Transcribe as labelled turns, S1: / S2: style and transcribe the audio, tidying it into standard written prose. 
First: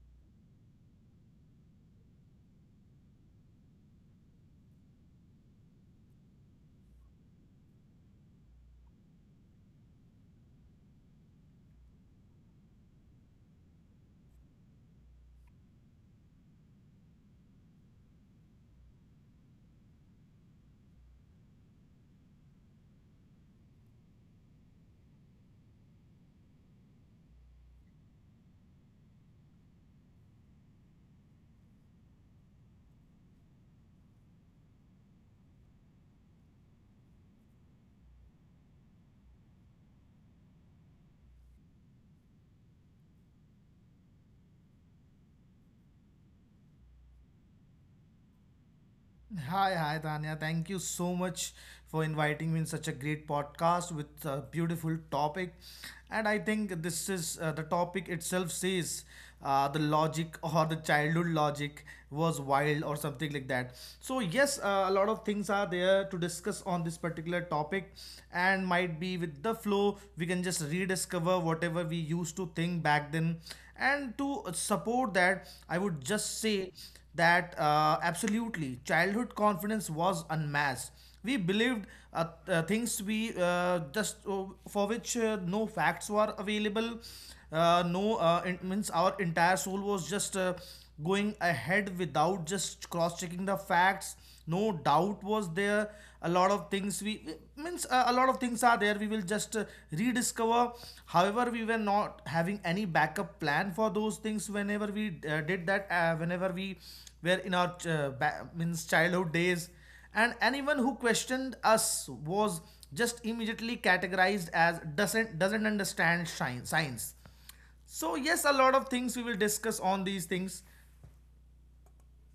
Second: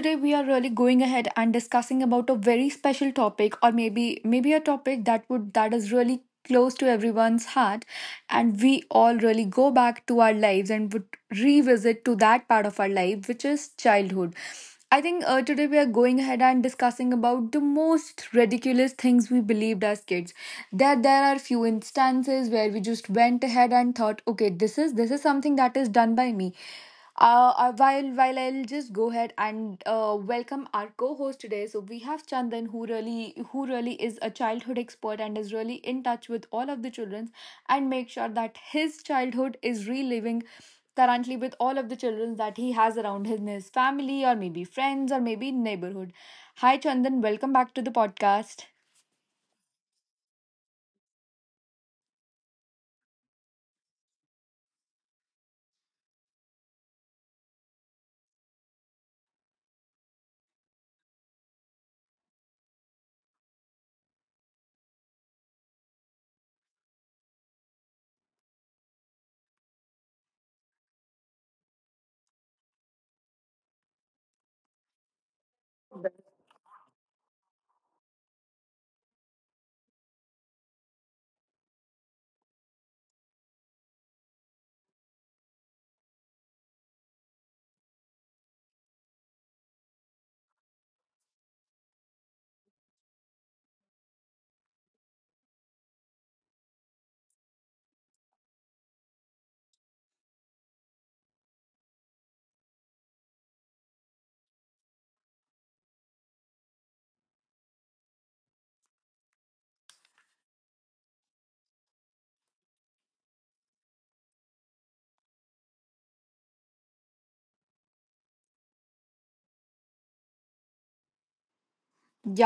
S1: today we are really going ahead and discussing about a very special topic, or maybe a topic that would that is really close to everyone's heart, and we all really go back to our lives and would revisit to that part of our life which is childhood. I think today we are going ahead and discussing about the most ridiculous things we believed as kids. There are few instances where we just went ahead and thought, okay, this is something that is done by me. While I'll just go ahead and welcome our co-host today. So we have Chandan, who really is a childhood expert and is really in touch with all of the children, and make sure that his childhood is reliving currently with all of the children that he has around him, his family or maybe friends or maybe neighborhood. Hi Chandan, welcome back to the podcast.
S2: Hi, Tanya. Thank you so much for inviting me in such a great podcast with a beautiful topic. And I think this is the topic itself says, the logic, or the childhood logic, was wild or something like that. So, yes, a lot of things are there to discuss on this particular topic, and might be with the flow, we can just rediscover whatever we used to think back then. And to support that, I would just say that, absolutely, childhood confidence was unmasked. We believed things we just, for which no facts were available. No, it means our entire soul was just going ahead without just cross checking the facts. No doubt was there. A lot of things we means, a lot of things are there we will just rediscover. However, we were not having any backup plan for those things whenever we did that, whenever we were in our means childhood days. And anyone who questioned us was just immediately categorized as doesn't understand science. So yes, a lot of things we will discuss on these things.
S1: Yeah,